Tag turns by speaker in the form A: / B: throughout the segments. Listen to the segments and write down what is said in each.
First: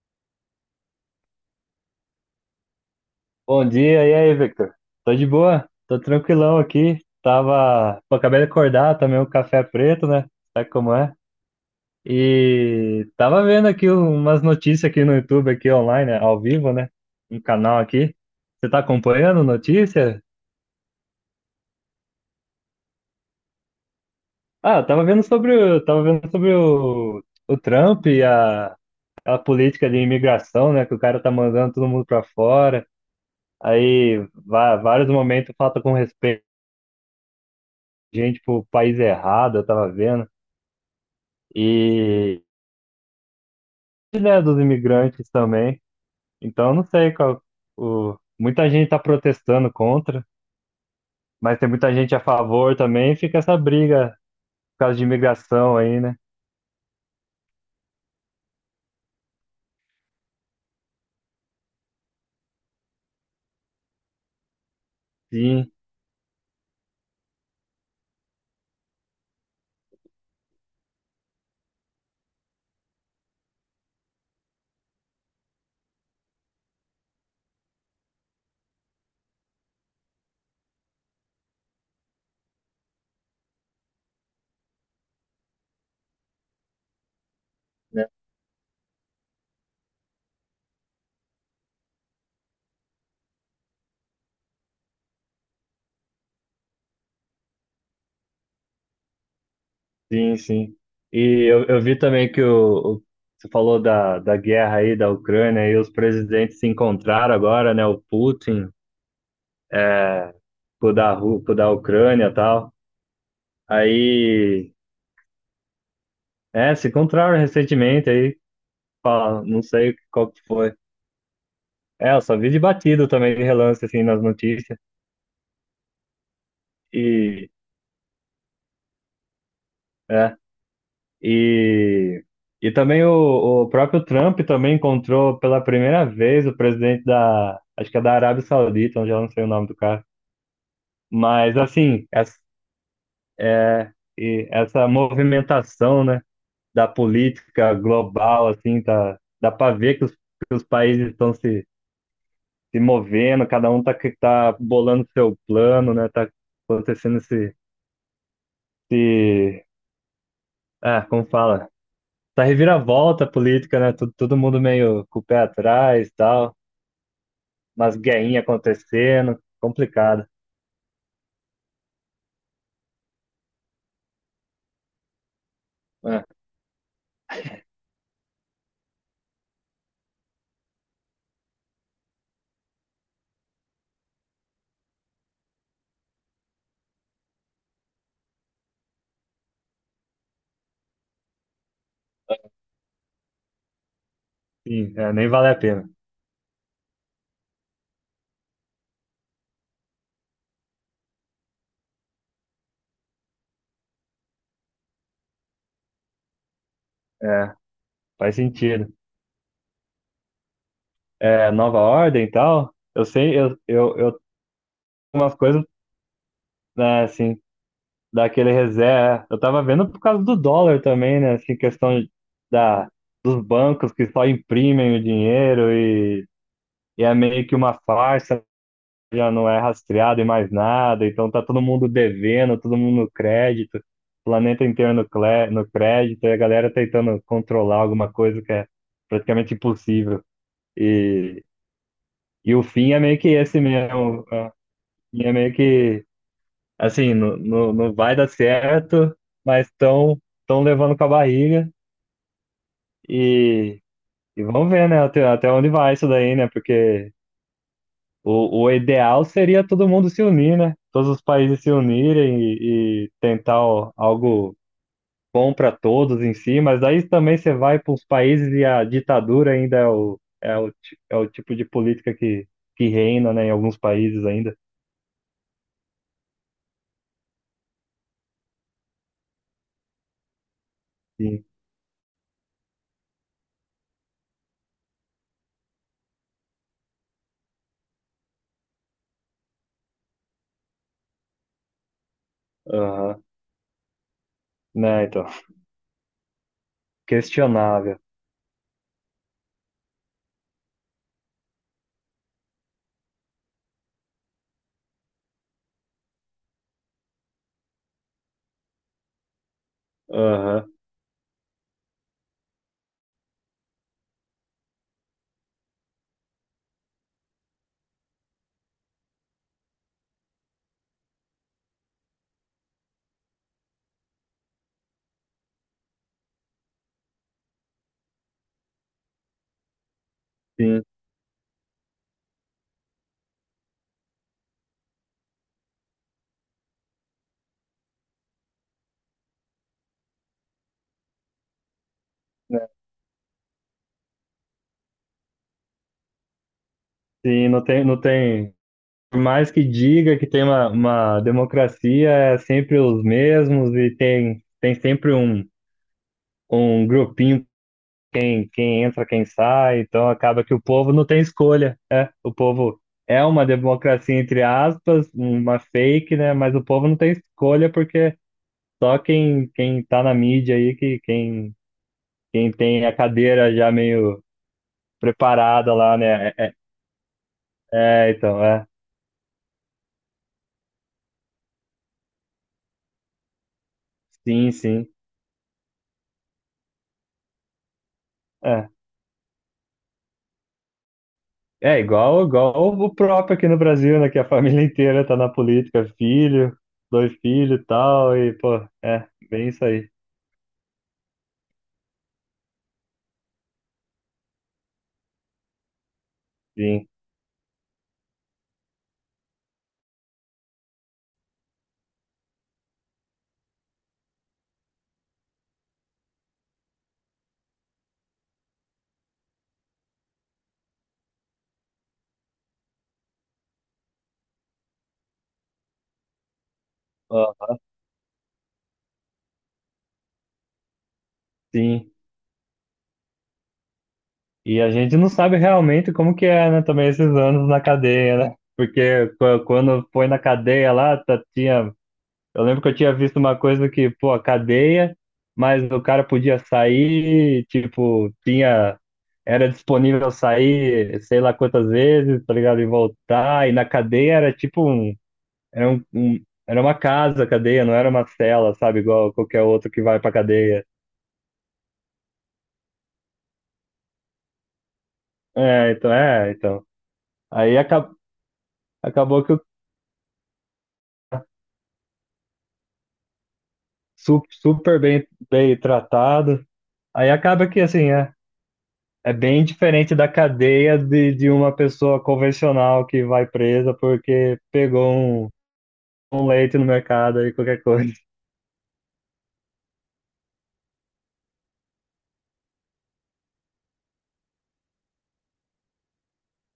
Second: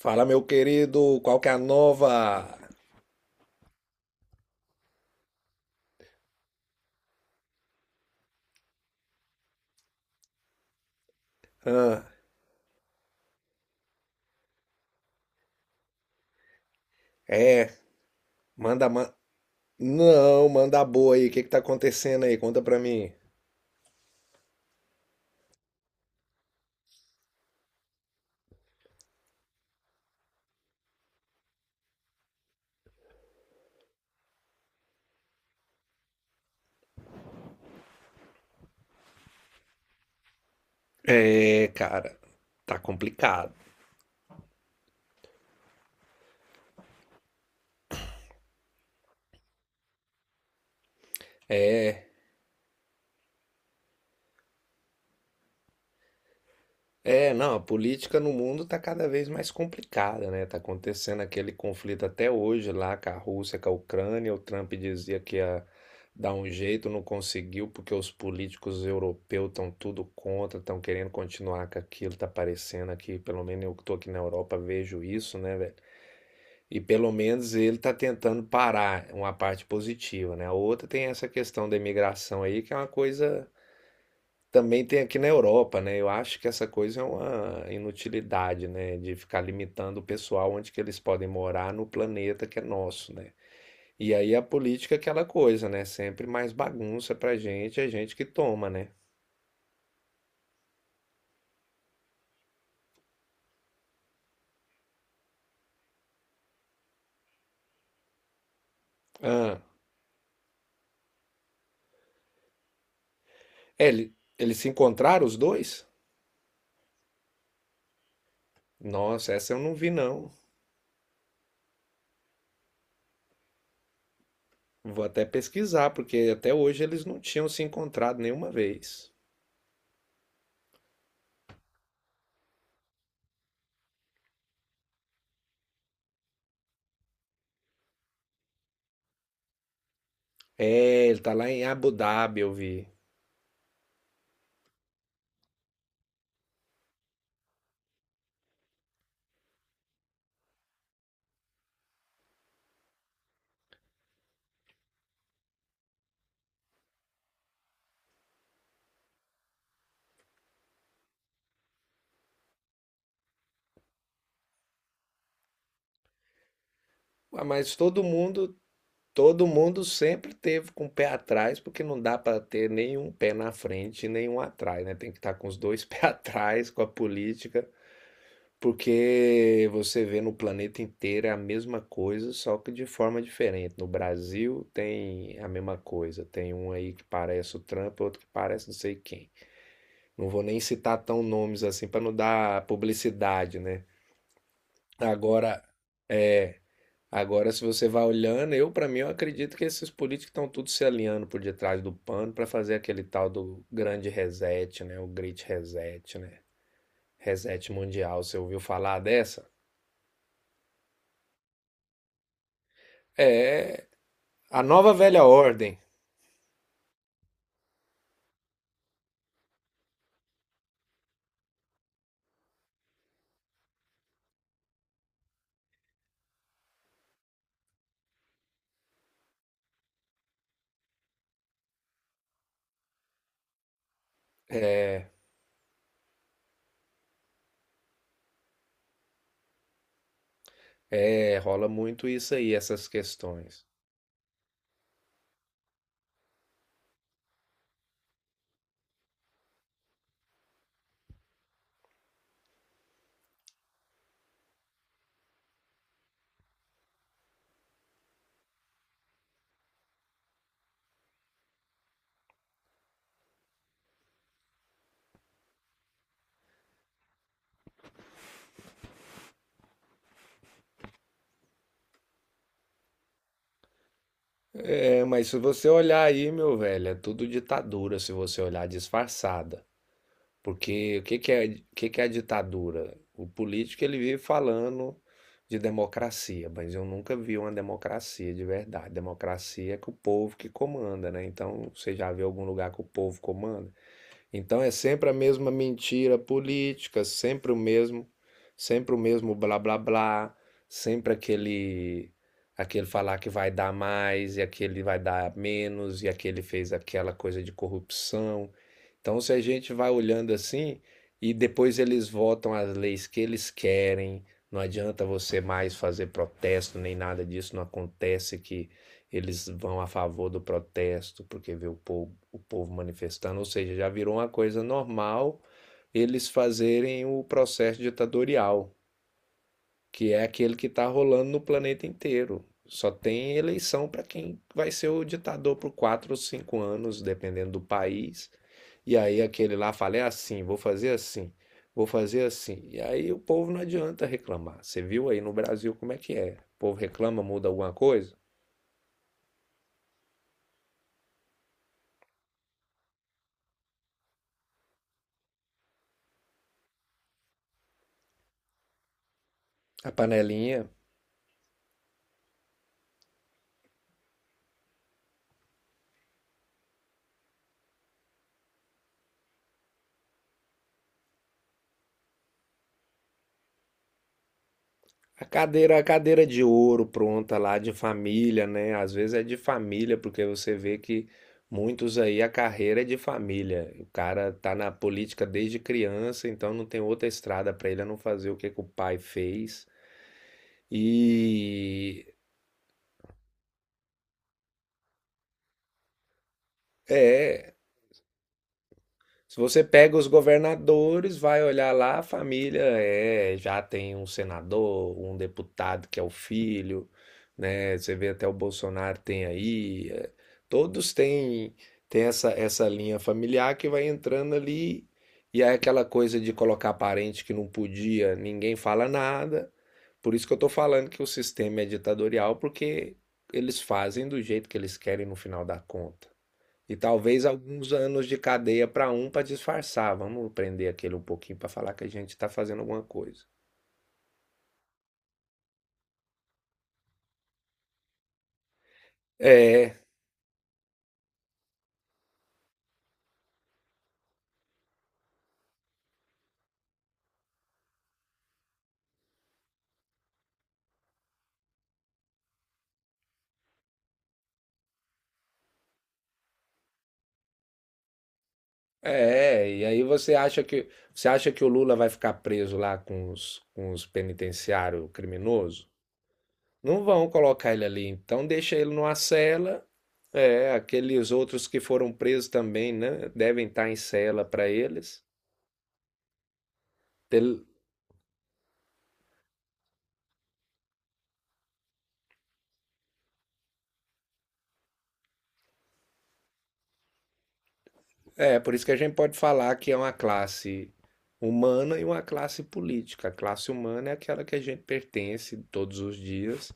A: Fala, meu querido, qual que é a nova?
B: Bom dia, e aí, Victor? Tô de boa, tô tranquilão aqui. Tava. Pô, acabei de acordar, tomei um café preto, né? Sabe como é?
A: Hã?
B: E tava vendo aqui umas notícias aqui no YouTube, aqui online, né? Ao vivo, né? Um
A: É,
B: canal aqui. Você tá
A: manda,
B: acompanhando notícia?
A: não, manda a boa aí, o que que tá acontecendo aí? Conta pra mim.
B: Ah, eu tava vendo sobre o. Tava vendo sobre o Trump e a política de imigração, né? Que o cara tá mandando todo mundo pra fora. Aí, vários momentos falta com respeito, gente pro país errado, eu tava vendo.
A: É, cara,
B: E,
A: tá complicado.
B: né, dos imigrantes também. Então, eu não sei qual. O, muita gente está protestando contra, mas tem muita
A: É.
B: gente a favor também. E fica essa briga por causa de imigração aí, né?
A: É, não, a política no mundo está cada vez mais complicada, né? Tá acontecendo aquele conflito até hoje lá com a Rússia, com a Ucrânia. O Trump dizia que ia
B: Sim,
A: dar um jeito, não conseguiu, porque os políticos europeus estão tudo contra, estão querendo continuar com aquilo. Tá parecendo aqui, pelo menos eu que tô aqui na Europa, vejo isso, né, velho? E pelo menos ele tá tentando parar, uma parte positiva, né? A outra tem essa questão da imigração aí, que é uma coisa também tem aqui na Europa, né? Eu acho que essa coisa é uma
B: né?
A: inutilidade, né? De ficar limitando o pessoal onde que eles podem morar no planeta que é nosso, né? E aí a política é aquela coisa, né? Sempre mais bagunça pra gente, é a gente que toma, né?
B: Sim, sim. E eu vi também que você falou da guerra aí da Ucrânia e os presidentes se encontraram agora, né? O Putin
A: Ah,
B: com o da, com o da Ucrânia e tal.
A: é, eles se
B: Aí,
A: encontraram os dois?
B: é, se encontraram recentemente aí.
A: Nossa, essa eu
B: Não
A: não vi,
B: sei
A: não.
B: qual que foi. É, eu só vi de batido também, de relance, assim, nas notícias.
A: Vou até pesquisar, porque até hoje eles não tinham
B: E,
A: se encontrado nenhuma vez.
B: é, e, e também o próprio Trump também encontrou pela primeira vez o presidente da, acho que é da Arábia Saudita, onde eu não sei o nome do cara.
A: É, ele tá lá
B: Mas,
A: em Abu
B: assim, essa,
A: Dhabi, eu vi.
B: e essa movimentação, né, da política global, assim, tá, dá para ver que os países estão se, se movendo, cada um tá, tá bolando seu plano, né, tá acontecendo esse, esse, ah, como fala? Essa reviravolta política, né? Todo, todo mundo meio com o pé atrás e tal,
A: Ah, Mas
B: umas
A: todo
B: guerrinhas
A: mundo
B: acontecendo,
A: Todo mundo
B: complicado.
A: sempre teve com o pé atrás, porque não dá para ter nenhum pé na frente e nenhum atrás, né? Tem que estar com os dois pés
B: É,
A: atrás com a política, porque você vê no planeta inteiro é a mesma coisa, só que de forma diferente. No Brasil tem a mesma coisa, tem um aí que parece o Trump, outro que parece não sei quem. Não vou nem citar tão nomes assim para não dar publicidade, né?
B: sim, é, nem vale a
A: Agora,
B: pena.
A: Agora, se você vai olhando, eu, para mim, eu acredito que esses políticos estão tudo se alinhando por detrás do pano para fazer aquele tal do grande reset, né? O Great Reset, né?
B: É,
A: Reset mundial.
B: faz
A: Você ouviu
B: sentido.
A: falar dessa?
B: É, nova ordem e tal, eu
A: É
B: sei, eu
A: a nova velha
B: umas coisas,
A: ordem.
B: né, assim, daquele reserva. É, eu tava vendo por causa do dólar também, né? Assim, questão da, dos bancos que só imprimem o dinheiro e é meio que uma farsa já não é rastreado em mais nada, então tá todo mundo devendo, todo mundo no crédito, planeta inteiro no, no crédito, e a galera tentando controlar alguma coisa que é praticamente impossível.
A: É,
B: E,
A: rola muito isso aí,
B: e o
A: essas
B: fim é meio que esse
A: questões.
B: mesmo, é é meio que, assim, não, não, não vai dar certo, mas estão tão levando com a barriga e, e vamos ver, né, até, até onde vai isso daí, né, porque o ideal seria todo mundo se unir, né? Todos os países se unirem e tentar algo bom para todos em si, mas aí também você vai para os países e a ditadura ainda é o, é o, é o tipo de política que reina, né, em alguns países ainda.
A: É, mas se você olhar aí, meu velho, é tudo ditadura se você olhar disfarçada. Porque
B: Sim.
A: o que que é a ditadura? O político ele vive falando de democracia, mas eu nunca vi uma democracia de verdade. Democracia é que o povo que comanda, né? Então, você já viu algum lugar que o povo
B: Aham.
A: comanda? Então é
B: Né,
A: sempre a
B: então,
A: mesma mentira política,
B: questionável.
A: sempre o mesmo blá blá blá, sempre aquele falar que vai dar mais e aquele vai dar menos e aquele fez aquela coisa de corrupção. Então se a gente vai olhando
B: Aham.
A: assim e depois eles votam as leis que eles querem, não adianta você mais fazer protesto nem nada disso, não acontece que eles vão a favor do protesto, porque vê o povo manifestando, ou seja, já virou uma coisa normal eles fazerem o processo ditatorial, que é aquele que
B: Sim.
A: está rolando no planeta inteiro. Só tem eleição para quem vai ser o ditador por quatro ou cinco anos, dependendo do país. E aí aquele lá fala, é assim, vou fazer assim, vou fazer assim.
B: Né,
A: E aí o povo não adianta reclamar. Você viu aí no Brasil como é que é? O povo reclama, muda
B: sim, não
A: alguma
B: tem, não
A: coisa?
B: tem. Por mais que diga que tem uma democracia, é sempre os mesmos e tem, tem sempre um um grupinho quem, quem entra, quem sai,
A: A
B: então acaba que o
A: panelinha
B: povo não tem escolha. É, o povo é uma democracia, entre aspas, uma fake, né? Mas o povo não tem escolha porque só quem, quem tá na mídia aí, que, quem, quem tem a cadeira já meio preparada
A: A
B: lá,
A: cadeira
B: né?
A: de
B: É,
A: ouro pronta lá de
B: é, é, então,
A: família,
B: é.
A: né? Às vezes é de família, porque você vê que muitos aí a carreira é de família. O cara tá
B: Sim,
A: na
B: sim.
A: política desde criança, então não tem outra estrada para ele a não fazer o que que o
B: É.
A: pai fez.
B: É
A: E
B: igual, igual o próprio aqui no Brasil, né? Que a família inteira tá na política, filho, dois
A: é,
B: filhos e tal, e, pô, é,
A: Se
B: bem
A: você
B: isso aí.
A: pega os governadores, vai olhar lá, a família é, já tem um senador, um deputado que é o
B: Sim,
A: filho, né? Você vê até o Bolsonaro tem aí, é, todos têm tem essa linha familiar que vai entrando ali e é aquela coisa de colocar parente que não podia, ninguém fala nada. Por isso que eu tô falando que o sistema é ditatorial, porque eles fazem do jeito que eles querem no final da conta. E talvez
B: ó,
A: alguns anos de cadeia para um para disfarçar. Vamos prender aquele um pouquinho para falar que a
B: sim.
A: gente está fazendo alguma coisa.
B: E a gente não sabe realmente como que é, né? Também esses anos na cadeia, né? Porque
A: É,
B: quando foi na cadeia lá, tinha. Eu lembro que eu tinha visto uma coisa que, pô, a cadeia, mas o cara podia sair, tipo, tinha. Era disponível sair sei lá quantas vezes, tá ligado? E voltar. E na cadeia era tipo um. Era um, era uma casa, a cadeia, não era uma cela, sabe? Igual qualquer
A: é. E
B: outro
A: aí
B: que vai pra cadeia.
A: você acha que o Lula vai ficar preso lá com com os penitenciários criminosos?
B: É, então, é, então.
A: Não vão colocar
B: Aí
A: ele ali.
B: acabou.
A: Então deixa ele numa
B: Acabou que
A: cela. É, aqueles outros que foram presos também, né? Devem estar em cela
B: super,
A: para
B: super
A: eles.
B: bem, bem tratado. Aí acaba que, assim, é, é bem diferente da cadeia de uma pessoa convencional que vai presa porque pegou um, um leite no mercado aí qualquer coisa.
A: É, por isso que a gente pode falar que é uma classe humana e uma classe política. A classe humana é aquela que a gente pertence todos os dias.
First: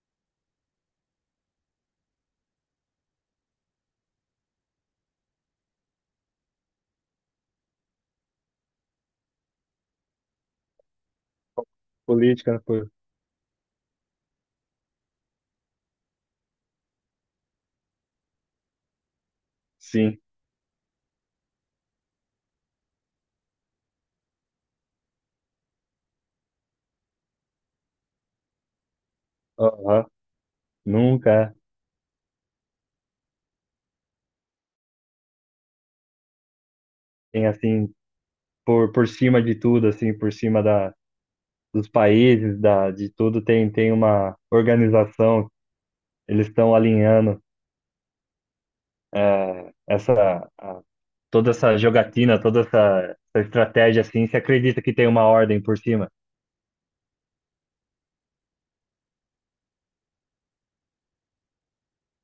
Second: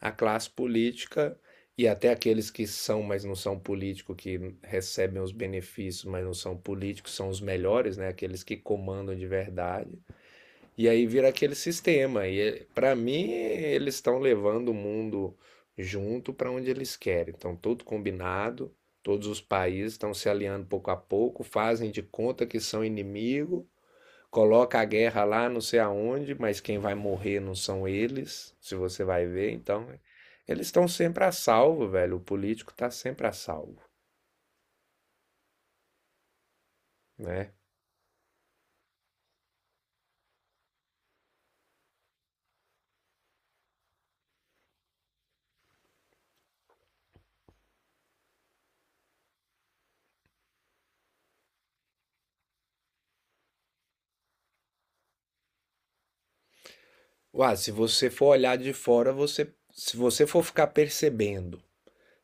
A: A classe política, e até aqueles que são, mas não são políticos, que recebem os benefícios, mas não são políticos, são os melhores, né? Aqueles que comandam de verdade. E aí vira aquele sistema.
B: Política,
A: E
B: por...
A: para mim, eles estão levando o mundo junto para onde eles querem. Então, tudo combinado, todos os países estão
B: sim.
A: se aliando pouco a pouco, fazem de conta que são inimigo, coloca a guerra lá não sei aonde, mas quem vai morrer não são eles, se você vai ver. Então,
B: Aham.
A: eles estão sempre a
B: Nunca
A: salvo, velho. O político está sempre a salvo,
B: tem,
A: né?
B: assim, por cima de tudo, assim, por cima da, dos países, da, de tudo, tem, tem uma organização. Eles estão alinhando é, essa... toda essa jogatina, toda essa, essa estratégia assim, você acredita que tem uma ordem por cima?
A: Ué, se você for olhar de fora, você, se você for ficar percebendo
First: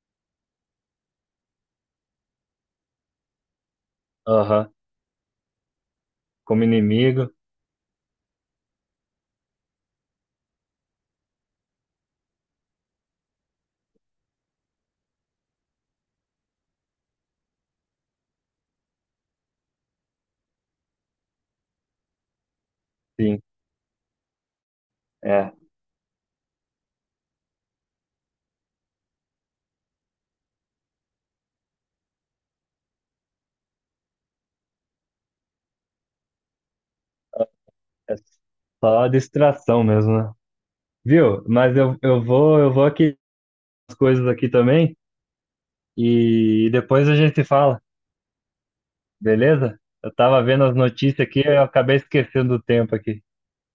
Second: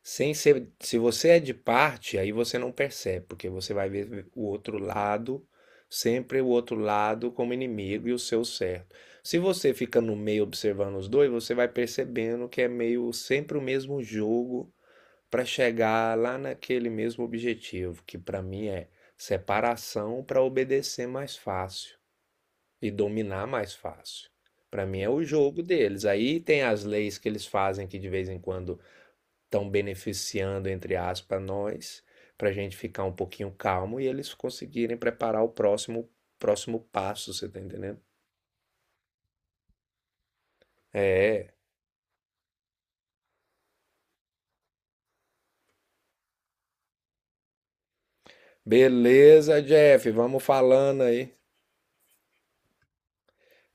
A: sem ser, se você é de parte, aí você não percebe, porque você vai ver o
B: Aham,
A: outro lado, sempre o
B: como
A: outro lado
B: inimigo,
A: como inimigo e o seu certo. Se você fica no meio observando os dois, você vai percebendo que é meio sempre o mesmo jogo para chegar lá naquele mesmo objetivo, que para mim é separação para obedecer mais fácil e
B: sim,
A: dominar mais fácil. Para mim é o
B: é,
A: jogo deles. Aí tem as leis que eles fazem que de vez em quando estão beneficiando, entre aspas, nós, para a gente ficar um pouquinho calmo e eles conseguirem preparar o próximo, próximo passo, você tá entendendo?
B: é só distração mesmo, né? Viu?
A: É.
B: Mas eu vou, eu vou aqui as coisas aqui também e depois a gente se fala,
A: Beleza,
B: beleza?
A: Jeff,
B: Eu tava
A: vamos
B: vendo as
A: falando
B: notícias
A: aí.
B: aqui eu acabei esquecendo do tempo aqui.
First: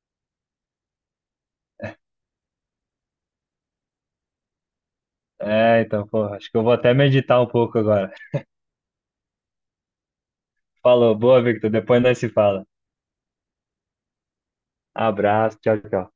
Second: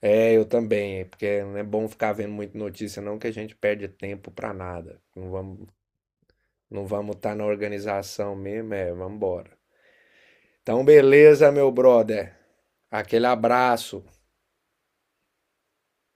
A: É, eu também, porque não é bom ficar vendo muita notícia, não, que a gente perde tempo pra nada.
B: É, então, pô, acho que eu vou
A: Não
B: até
A: vamos estar
B: meditar
A: na
B: um pouco agora.
A: organização mesmo, é, vamos embora. Então,
B: Falou, boa,
A: beleza, meu
B: Victor, depois nós se
A: brother.
B: fala.
A: Aquele abraço.
B: Abraço, tchau, tchau.